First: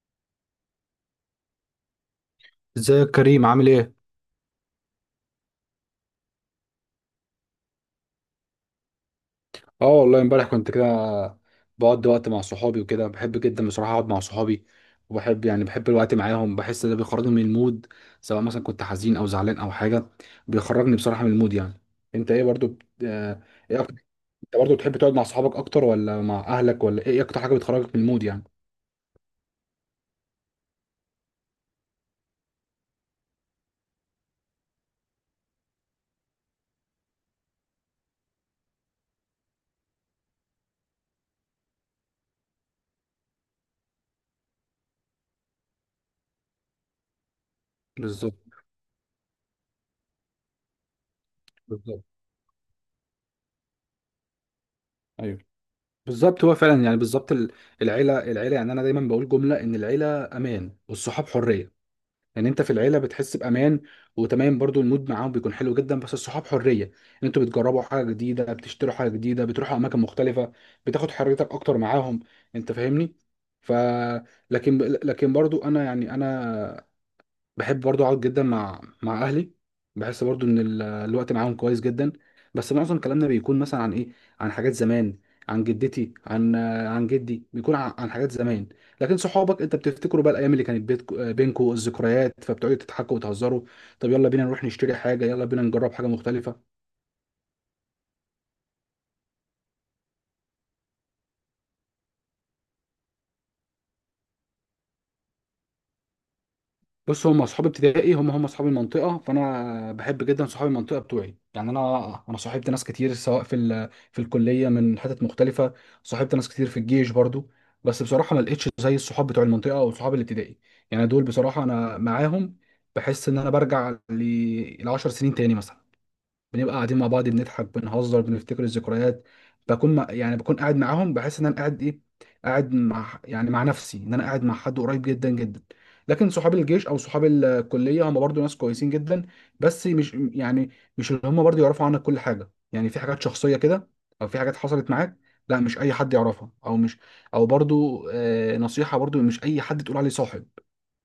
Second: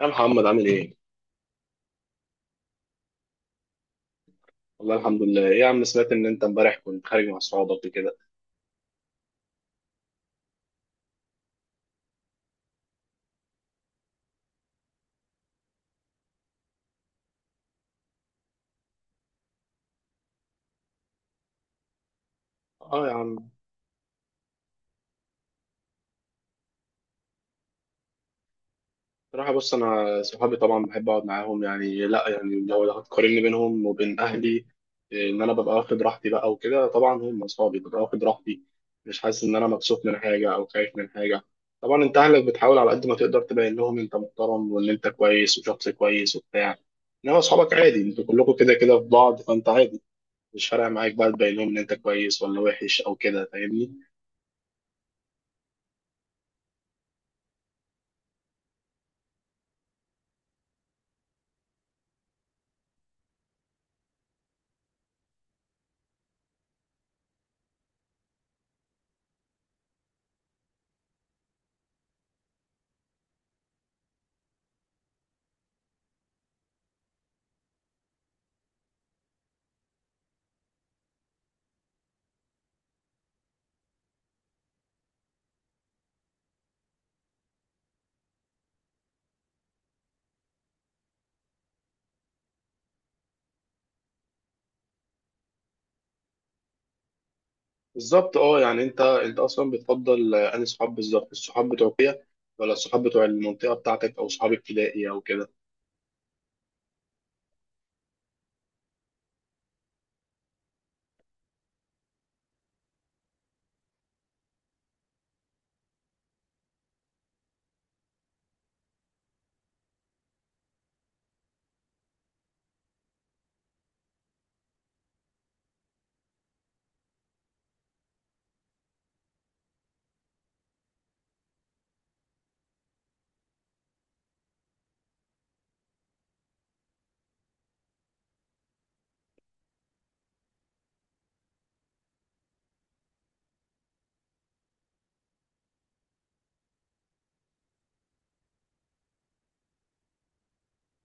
يا محمد عامل ايه؟ ازيك يا كريم؟ عامل ايه؟ والله الحمد لله، ايه يا عم، سمعت ان انت امبارح كنت خارج مع اصحابك وكده. اه والله امبارح كنت كده، بقضي وقت مع صحابي وكده. بحب جدا بصراحة اقعد مع صحابي، وبحب يعني بحب الوقت معاهم، بحس ده بيخرجني من المود، سواء مثلا كنت حزين او زعلان او حاجة. بيخرجني بصراحة من المود يعني. انت ايه برضو بت... اه يا آه، عم، ايه اكتر؟ انت برضو بتحب تقعد مع صحابك اكتر ولا مع اهلك؟ ولا ايه اكتر حاجة بتخرجك من المود يعني؟ بصراحة بص، انا صحابي طبعا بحب اقعد معاهم. يعني لا، يعني لو هتقارني بينهم وبين اهلي، إيه، ان انا ببقى واخد راحتي بقى وكده. طبعا هم اصحابي، ببقى واخد راحتي، مش حاسس ان انا مبسوط من حاجة او خايف من حاجة. طبعا انت اهلك بتحاول على قد ما تقدر تبين لهم انت محترم وان انت كويس وشخص كويس وبتاع. انما اصحابك عادي، انتوا بالظبط، كلكم كده كده في بعض، فانت عادي. مش فارقه معاك بقى تبين لهم ان انت بالظبط، كويس ولا وحش او كده، فاهمني؟ ايوه، بالظبط. هو فعلا يعني بالظبط العيلة. يعني انا دايما بقول جملة ان العيلة امان والصحاب حرية. لان انت في العيله بتحس بامان وتمام، برضو المود معاهم بيكون حلو جدا، بس الصحاب حريه، ان انتوا بتجربوا حاجه جديده، بتشتروا حاجه جديده، بتروحوا اماكن مختلفه، بتاخد حريتك اكتر معاهم. انت فاهمني؟ ف لكن برضو انا يعني انا بحب برضو اقعد جدا مع اهلي. بحس برضو ان الوقت معاهم كويس جدا، بس معظم كلامنا بيكون مثلا عن ايه؟ عن حاجات زمان، عن جدتي، عن جدي، بيكون عن حاجات زمان. لكن صحابك انت بتفتكروا بقى الايام اللي كانت بينكوا الذكريات، فبتقعدوا تضحكوا وتهزروا. طب يلا بينا نروح نشتري حاجه، يلا بينا نجرب حاجه مختلفه. بالظبط. اه يعني انت اصلا بتفضل انهي صحاب؟ بالظبط، الصحاب بتوع كده، ولا الصحاب بتوع المنطقه بتاعتك، او صحاب ابتدائي او كده؟ بص هم اصحاب ابتدائي، هم اصحاب المنطقه، فانا بحب جدا صحاب المنطقه بتوعي. يعني انا صاحبت ناس كتير، سواء في الكليه من حتت مختلفه، صاحبت ناس كتير في الجيش برضو. بس بصراحه ما لقيتش زي الصحاب بتوع المنطقه او صحاب الابتدائي. يعني دول بصراحه انا معاهم بحس ان انا برجع ل 10 سنين تاني مثلا. بنبقى قاعدين مع بعض، بنضحك، بنهزر، بنفتكر الذكريات. بكون مع يعني بكون قاعد معاهم بحس ان انا قاعد ايه، قاعد مع يعني مع نفسي، ان انا قاعد مع حد قريب جدا جدا. لكن صحاب الجيش او صحاب الكليه هم برضو ناس كويسين جدا، بس مش يعني مش اللي هم برضو يعرفوا عنك كل حاجه. يعني في حاجات شخصيه كده او في حاجات حصلت معاك، لا مش اي حد يعرفها، او مش، او برضو آه، نصيحه برضو، مش اي حد تقول عليه صاحب.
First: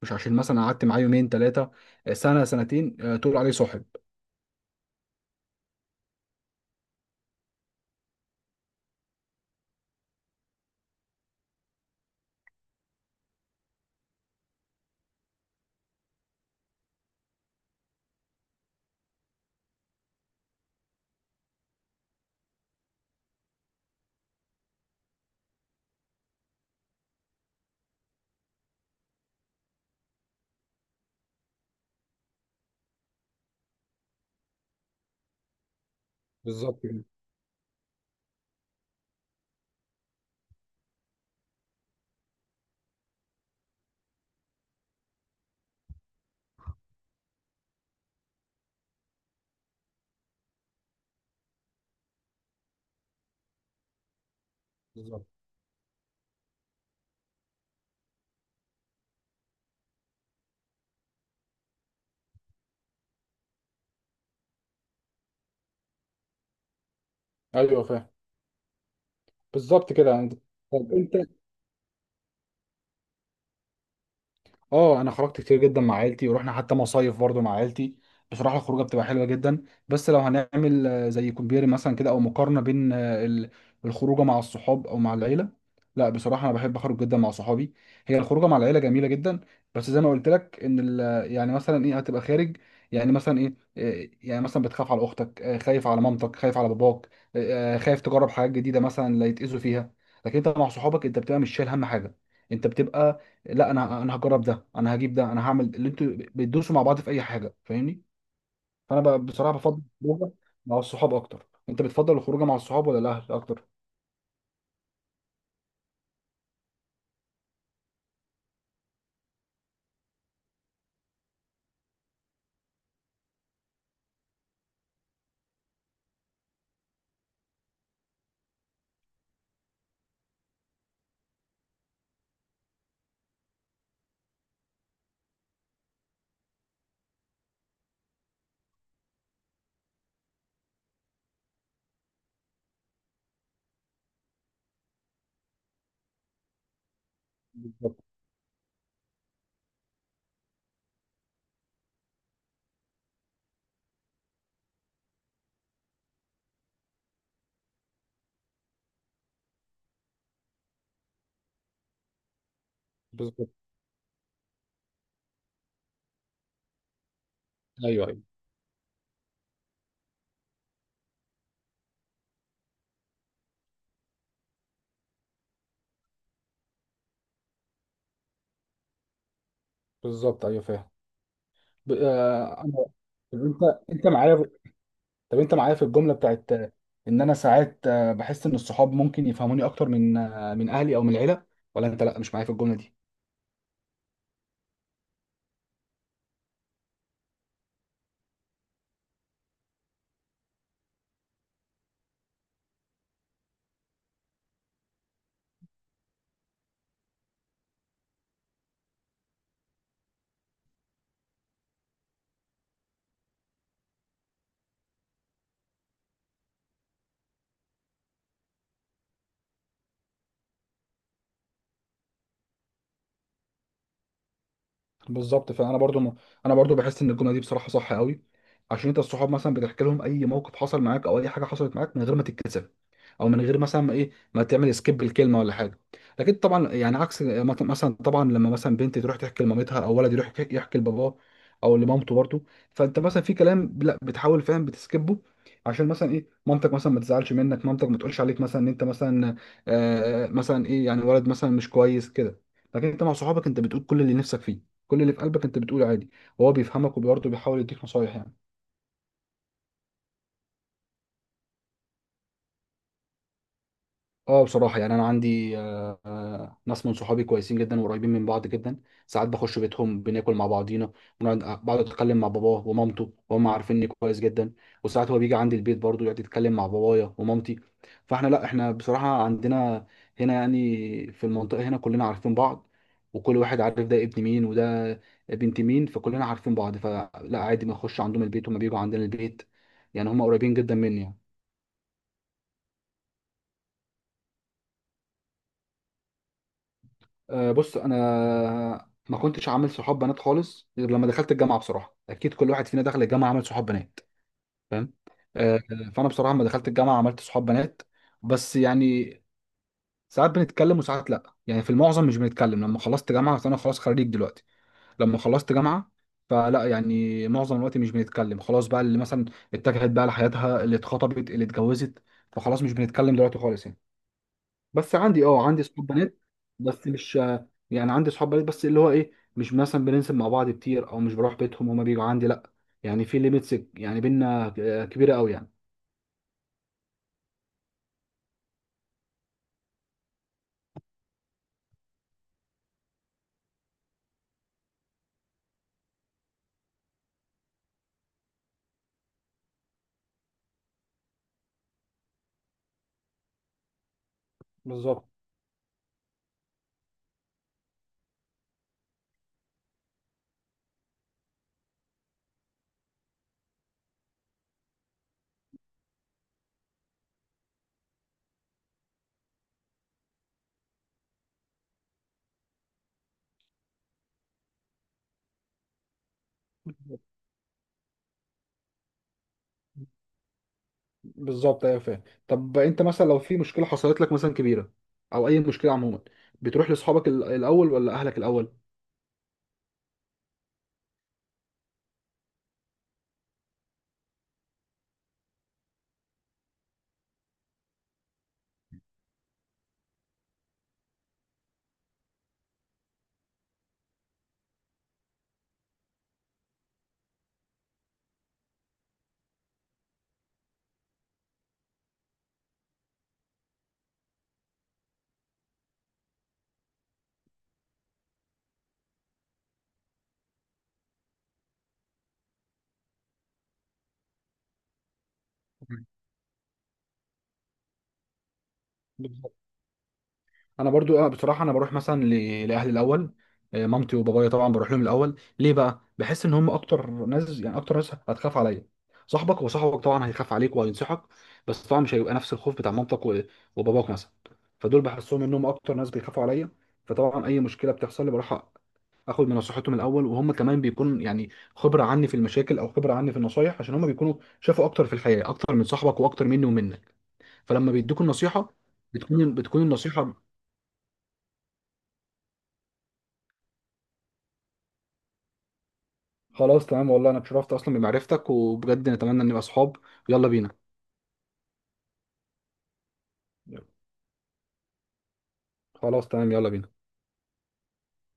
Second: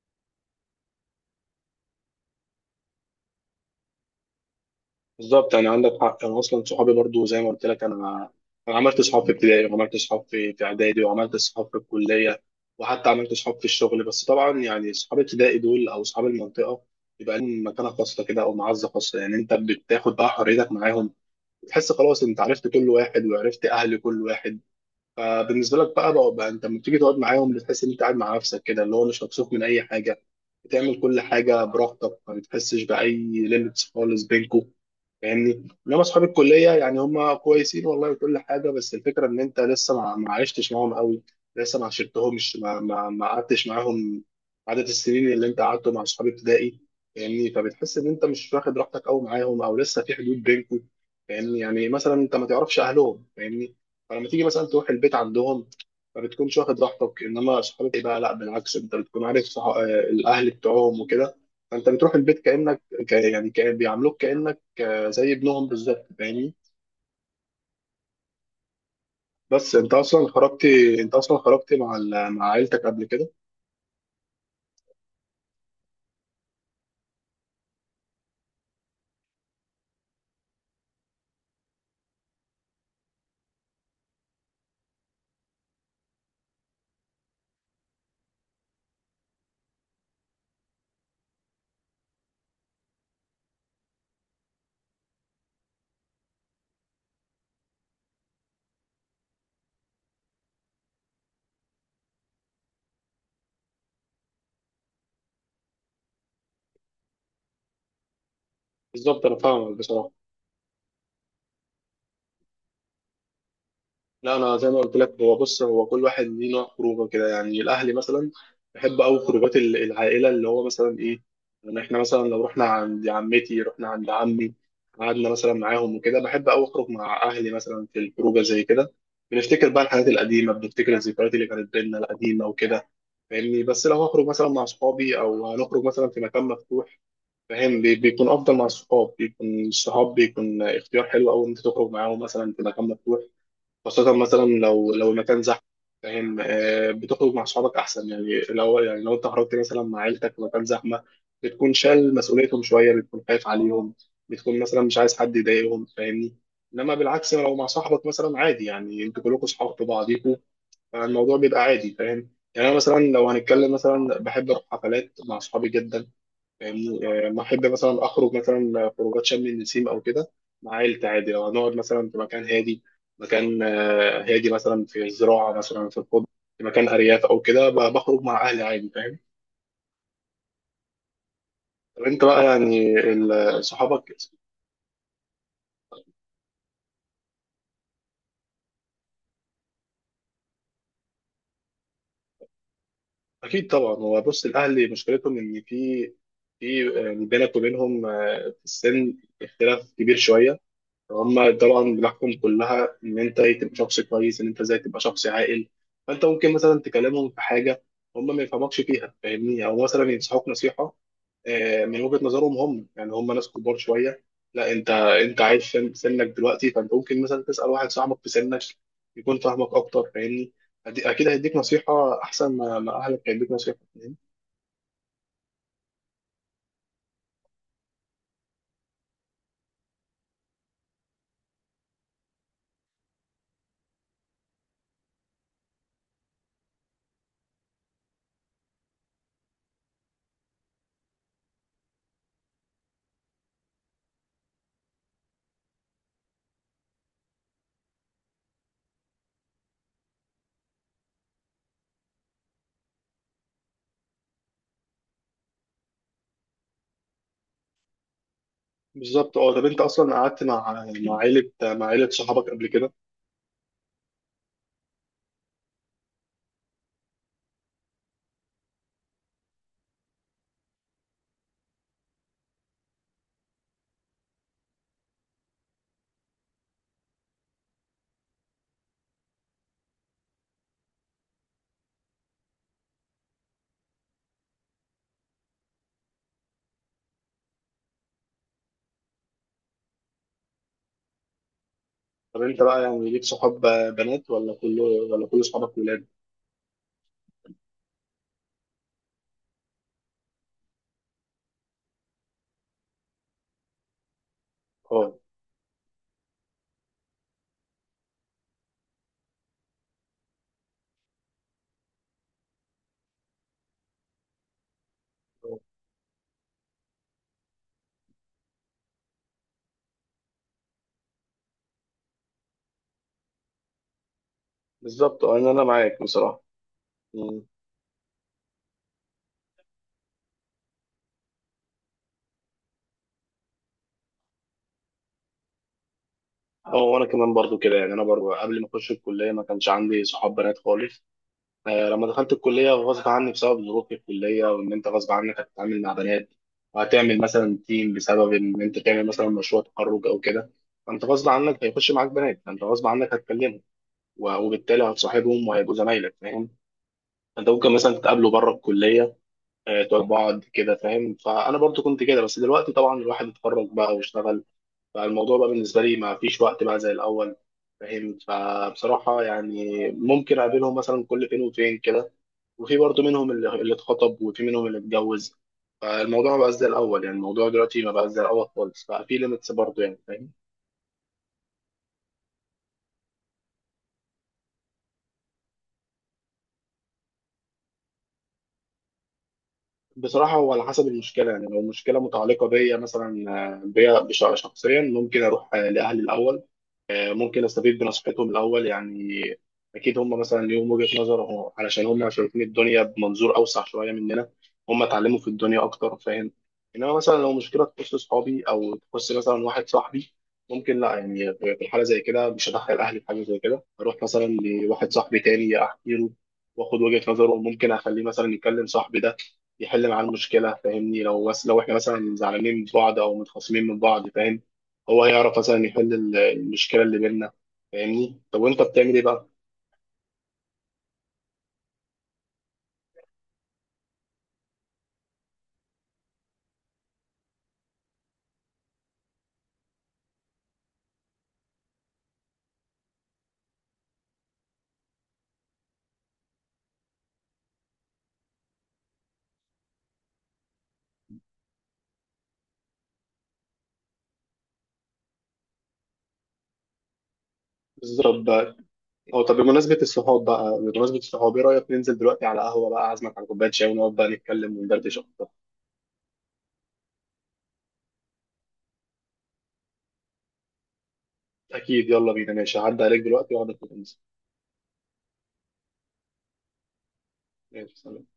مش عشان مثلا قعدت معاه يومين، ثلاثه، سنه، سنتين، تقول عليه صاحب. بالظبط، يعني عندك حق، انا اصلا صحابي برضو زي ما قلت لك. انا انا عملت صحاب في ابتدائي، وعملت صحاب في اعدادي، وعملت صحاب في الكليه، وحتى عملت صحاب في الشغل. بس طبعا يعني صحاب ابتدائي دول او صحاب المنطقه يبقى لهم مكانه خاصه كده او معزه خاصه. يعني انت بتاخد بقى حريتك معاهم، تحس خلاص انت عرفت كل واحد وعرفت اهل كل واحد. فبالنسبه لك بقى انت لما بتيجي تقعد معاهم بتحس ان انت قاعد مع نفسك كده، اللي هو مش مكسوف من اي حاجه، بتعمل كل حاجه براحتك، ما بتحسش باي ليميتس خالص بينكم، فاهمني؟ انما اصحاب الكليه بالظبط يعني كده. هم كويسين والله وكل حاجه، بس الفكره ان انت لسه ما عشتش معاهم قوي، لسه ما عشرتهمش، ما قعدتش معاهم عدد السنين اللي انت قعدته مع اصحاب ابتدائي. فاهمني؟ فبتحس ان انت مش واخد راحتك قوي معاهم، او لسه في حدود بينكم. فاهمني؟ يعني مثلا انت ما تعرفش اهلهم، فاهمني؟ فلما تيجي مثلا تروح البيت بالظبط، عندهم ما بتكونش واخد راحتك. انما اصحابك بقى، لا بالعكس، انت بتكون عارف الاهل بتوعهم وكده، فانت بتروح البيت كانك يعني كأن بيعاملوك كانك زي ابنهم بالظبط، فاهمني؟ ايوه فاهم. بس انت بالظبط كده اصلا يعني. طب خرجتي انت اصلا انت، خرجتي مع مع عيلتك قبل كده؟ اه انا خرجت كتير جدا مع عيلتي، ورحنا حتى مصايف برضو مع عيلتي. بصراحه الخروجه بتبقى حلوه جدا، بس لو هنعمل زي كومبير مثلا كده، او مقارنه بين الخروجه مع الصحاب او مع العيله، لا بصراحه انا بحب اخرج جدا مع صحابي. هي الخروجه مع العيله جميله جدا، بس زي ما قلت لك ان يعني مثلا ايه، هتبقى خارج، يعني مثلا ايه، يعني مثلا بتخاف على اختك، خايف على مامتك، خايف على باباك، خايف تجرب حاجات جديده مثلا، لا يتاذوا فيها. لكن انت مع صحابك انت بتبقى مش شايل هم حاجه. انت بتبقى لا، انا هجرب ده، انا هجيب ده، انا هعمل اللي انتوا بتدوسوا مع بعض في اي حاجه. فاهمني؟ فانا بالظبط، انا بصراحه فاهمك بفضل بصراحه. الخروجه مع الصحاب اكتر. انت بتفضل الخروجه مع الصحاب ولا الاهل اكتر؟ لا انا زي ما قلت لك، هو بص، هو كل واحد ليه نوع خروجه كده. يعني الاهلي مثلا، بحب قوي خروجات العائله، اللي هو مثلا ايه، يعني احنا مثلا لو رحنا عند عمتي، رحنا عند عمي، قعدنا مثلا معاهم وكده. بحب قوي اخرج مع اهلي مثلا في الخروجه زي كده، بنفتكر بقى الحاجات القديمه، بنفتكر الذكريات اللي كانت بينا القديمه وكده، فاهمني؟ بس لو هخرج مثلا مع اصحابي، او هنخرج مثلا في مكان مفتوح، فاهم؟ بيكون افضل مع الصحاب، بيكون الصحاب بيكون اختيار حلو قوي ان انت تخرج معاهم مثلا في مكان مفتوح، خاصه مثلا لو المكان زحمه. فاهم؟ بتخرج مع صحابك بالظبط. احسن. يعني لو انت خرجت مثلا مع عيلتك في مكان زحمه، بتكون شايل مسؤوليتهم شويه، بتكون خايف عليهم، بتكون مثلا مش عايز حد يضايقهم، فاهمني؟ انما بالعكس لو مع صاحبك، مثلا عادي، يعني انتوا كلكم صحاب في بعضيكوا، فالموضوع بيبقى عادي، فاهم؟ يعني انا مثلا لو بالظبط هنتكلم، مثلا بحب اروح حفلات مع صحابي جدا، فاهمني؟ يعني لما احب مثلا ايوه. ايوه اخرج مثلا خروجات شم النسيم او كده مع عيلتي عادي. لو هنقعد مثلا في مكان هادي، مكان هادي، مثلا في الزراعه، مثلا في الخضره، في مكان ارياف او كده، بخرج مع اهلي عادي، فاهم؟ بالظبط. ايوه فاهم. طب انت بقى انا، يعني طب ال- انت صحابك معايا، طب انت معايا في الجمله بتاعت ان انا ساعات بحس ان الصحاب ممكن يفهموني اكتر من من اهلي او من العيله، ولا انت لا مش معايا في الجمله دي؟ اكيد طبعا. هو بص، الاهل مشكلتهم ان في بينك وبينهم، في السن اختلاف كبير شويه. هما طبعا بتحكم كلها ان انت ايه، تبقى شخص كويس، ان انت ازاي تبقى شخص عاقل. فانت ممكن مثلا تكلمهم في حاجه هما ما يفهمكش فيها، فاهمني؟ او مثلا ينصحوك نصيحه من وجهه نظرهم هم، يعني هما ناس كبار شويه. لا، انت عايش في سنك دلوقتي، فانت ممكن مثلا تسال واحد صاحبك في سنك يكون فاهمك اكتر. فاهمني؟ اكيد هيديك نصيحه احسن ما اهلك هيديك نصيحه، فاهمني؟ بالظبط. فانا برضو انا برضو بحس ان الجمله دي بصراحه صح قوي، عشان انت الصحاب مثلا بتحكي لهم اي موقف حصل معاك او اي حاجه حصلت معاك من غير ما تتكسف، او من غير مثلا ما ايه، ما تعمل سكيب الكلمه ولا حاجه. لكن طبعا يعني عكس مثلا طبعا لما مثلا بنت تروح تحكي لمامتها، او ولد يروح يحكي لباباه او لمامته برضو، فانت مثلا في كلام لا بتحاول فاهم بتسكبه، عشان مثلا ايه، مامتك مثلا ما تزعلش منك، مامتك ما تقولش عليك مثلا ان انت مثلا، آه مثلا ايه، يعني ولد مثلا مش كويس كده. لكن انت مع صحابك انت بتقول كل اللي نفسك فيه، كل اللي في قلبك انت بتقوله عادي، وهو بيفهمك وبرضه بيحاول يديك نصايح يعني. بالظبط. اه طب انت اصلا قعدت مع عيله صحابك قبل كده؟ اه بصراحة، يعني أنا عندي ناس من صحابي كويسين جدا وقريبين من بعض جدا. ساعات بخش بيتهم، بناكل مع بعضينا، بنقعد آه، بقعد أتكلم مع باباه ومامته، وهم عارفيني كويس جدا. وساعات هو بيجي عندي البيت برضه يقعد يتكلم مع بابايا ومامتي. فاحنا لا، احنا بصراحة عندنا هنا يعني في المنطقة هنا كلنا عارفين بعض، وكل واحد عارف ده ابن مين وده بنت مين، فكلنا عارفين بعض. فلا، عادي ما أخش عندهم البيت، هما بيجوا عندنا البيت. يعني هما قريبين جدا مني يعني. طب انت بقى يعني ليك صحاب بنات، ولا كله، ولا كل صحابك ولاد؟ بص انا ما كنتش عامل صحاب بنات خالص غير لما دخلت الجامعه. بصراحه اكيد كل واحد فينا دخل الجامعه عمل صحاب بنات، فاهم؟ اه. آه، فانا بصراحه لما دخلت الجامعه عملت صحاب بنات. بس يعني ساعات بنتكلم وساعات لا، يعني في المعظم مش بنتكلم. لما خلصت جامعه، فانا خلاص خريج دلوقتي، لما خلصت اه. جامعه، فلا يعني معظم الوقت مش بنتكلم. خلاص بقى، اللي مثلا اتجهت بقى لحياتها، اللي اتخطبت، اللي اتجوزت، فخلاص مش بنتكلم دلوقتي خالص يعني. بس بالظبط. عندي، اه، اه انا عندي صحاب معاك بنات، بصراحه. بس مش مم. يعني. عندي صحاب بنات بس اللي هو ايه، مش مثلا بننزل مع بعض كتير، او مش بروح بيتهم، هما بيجوا عندي لا. يعني في ليميتس يعني بينا كبيره قوي يعني. اه وانا كمان برضو كده. يعني انا برضو قبل ما اخش الكليه ما كانش عندي صحاب بنات خالص. لما دخلت الكليه غصب عني بسبب ظروف الكليه، وان انت غصب عنك هتتعامل مع بنات، وهتعمل مثلا تيم بسبب ان انت تعمل مثلا مشروع تخرج او كده. فانت غصب عنك هيخش معاك بنات، فانت غصب عنك هتكلمهم، و- وبالتالي بالظبط. هتصاحبهم وهيبقوا زمايلك، فاهم؟ انت ممكن مثلا تتقابلوا بره الكليه، تقعد بعض كده، فاهم؟ فانا برضو كنت كده. بس دلوقتي طبعا الواحد اتخرج بقى واشتغل، فالموضوع بقى بالنسبه لي ما فيش وقت بقى زي الاول. فاهم؟ فبصراحه يعني ممكن اقابلهم مثلا كل فين وفين كده. وفي برضو منهم اللي اتخطب، وفي منهم اللي اتجوز. فالموضوع ما بقاش زي الاول، يعني الموضوع دلوقتي ما بقاش زي الاول خالص، بقى في ليميتس برضو يعني، فاهم؟ بالظبط ايوه فاهم. طب انت مثلا لو في مشكله حصلت لك مثلا كبيره، او اي مشكله عموما، بتروح لاصحابك الاول ولا اهلك الاول؟ بصراحه هو على حسب المشكله. يعني لو المشكله متعلقه بيا مثلا، بيا شخصيا، ممكن اروح لاهلي الاول. ممكن استفيد بنصيحتهم الاول يعني. اكيد هم مثلا ليهم وجهة نظر، علشان هم شايفين الدنيا بمنظور اوسع شويه مننا، هم اتعلموا في الدنيا اكتر، فاهم؟ انما مثلا لو مشكله تخص صحابي، او تخص مثلا واحد صاحبي، ممكن لا، يعني في الحاله زي كده مش هدخل اهلي في حاجه زي كده. اروح مثلا لواحد صاحبي تاني احكي له، واخد وجهة نظره، وممكن اخليه مثلا يكلم صاحبي ده يحل معاه المشكله، فاهمني؟ لو احنا مثلا زعلانين من بعض، او متخاصمين من بعض، فاهم؟ هو هيعرف مثلا يحل المشكله اللي بيننا. فاهمني؟ طب وانت بتعمل ايه بقى؟ بالظبط. انا برضو بصراحه انا بروح مثلا لاهلي الاول. مامتي وبابايا طبعا بروح لهم الاول. ليه بقى؟ بحس ان هم اكتر ناس، يعني اكتر ناس هتخاف عليا. صاحبك وصاحبك طبعا هيخاف عليك وهينصحك، بس طبعا مش هيبقى نفس الخوف بتاع مامتك وباباك مثلا. فدول بحسهم انهم اكتر ناس بيخافوا عليا. فطبعا اي مشكله بتحصل لي بروح اخد من نصيحتهم الاول، وهم كمان بيكون يعني خبره عني في المشاكل او خبره عني في النصايح، عشان هم بيكونوا شافوا اكتر في الحياه، اكتر من صاحبك واكتر مني ومنك، فلما بيدوك بالظبط النصيحه بقى. هو طب، بتكون بمناسبه النصيحة. الصحاب بقى، بمناسبه الصحاب، ايه رايك ننزل دلوقتي على قهوه بقى، اعزمك على كوبايه شاي ونقعد بقى نتكلم وندردش اكتر؟ خلاص تمام، والله انا اتشرفت اصلا بمعرفتك، وبجد نتمنى ان نبقى صحاب. يلا بينا. اكيد يلا بينا. ماشي، هعدي عليك دلوقتي واقعد. يلا. خلاص تمام، يلا بينا. ماشي، سلام.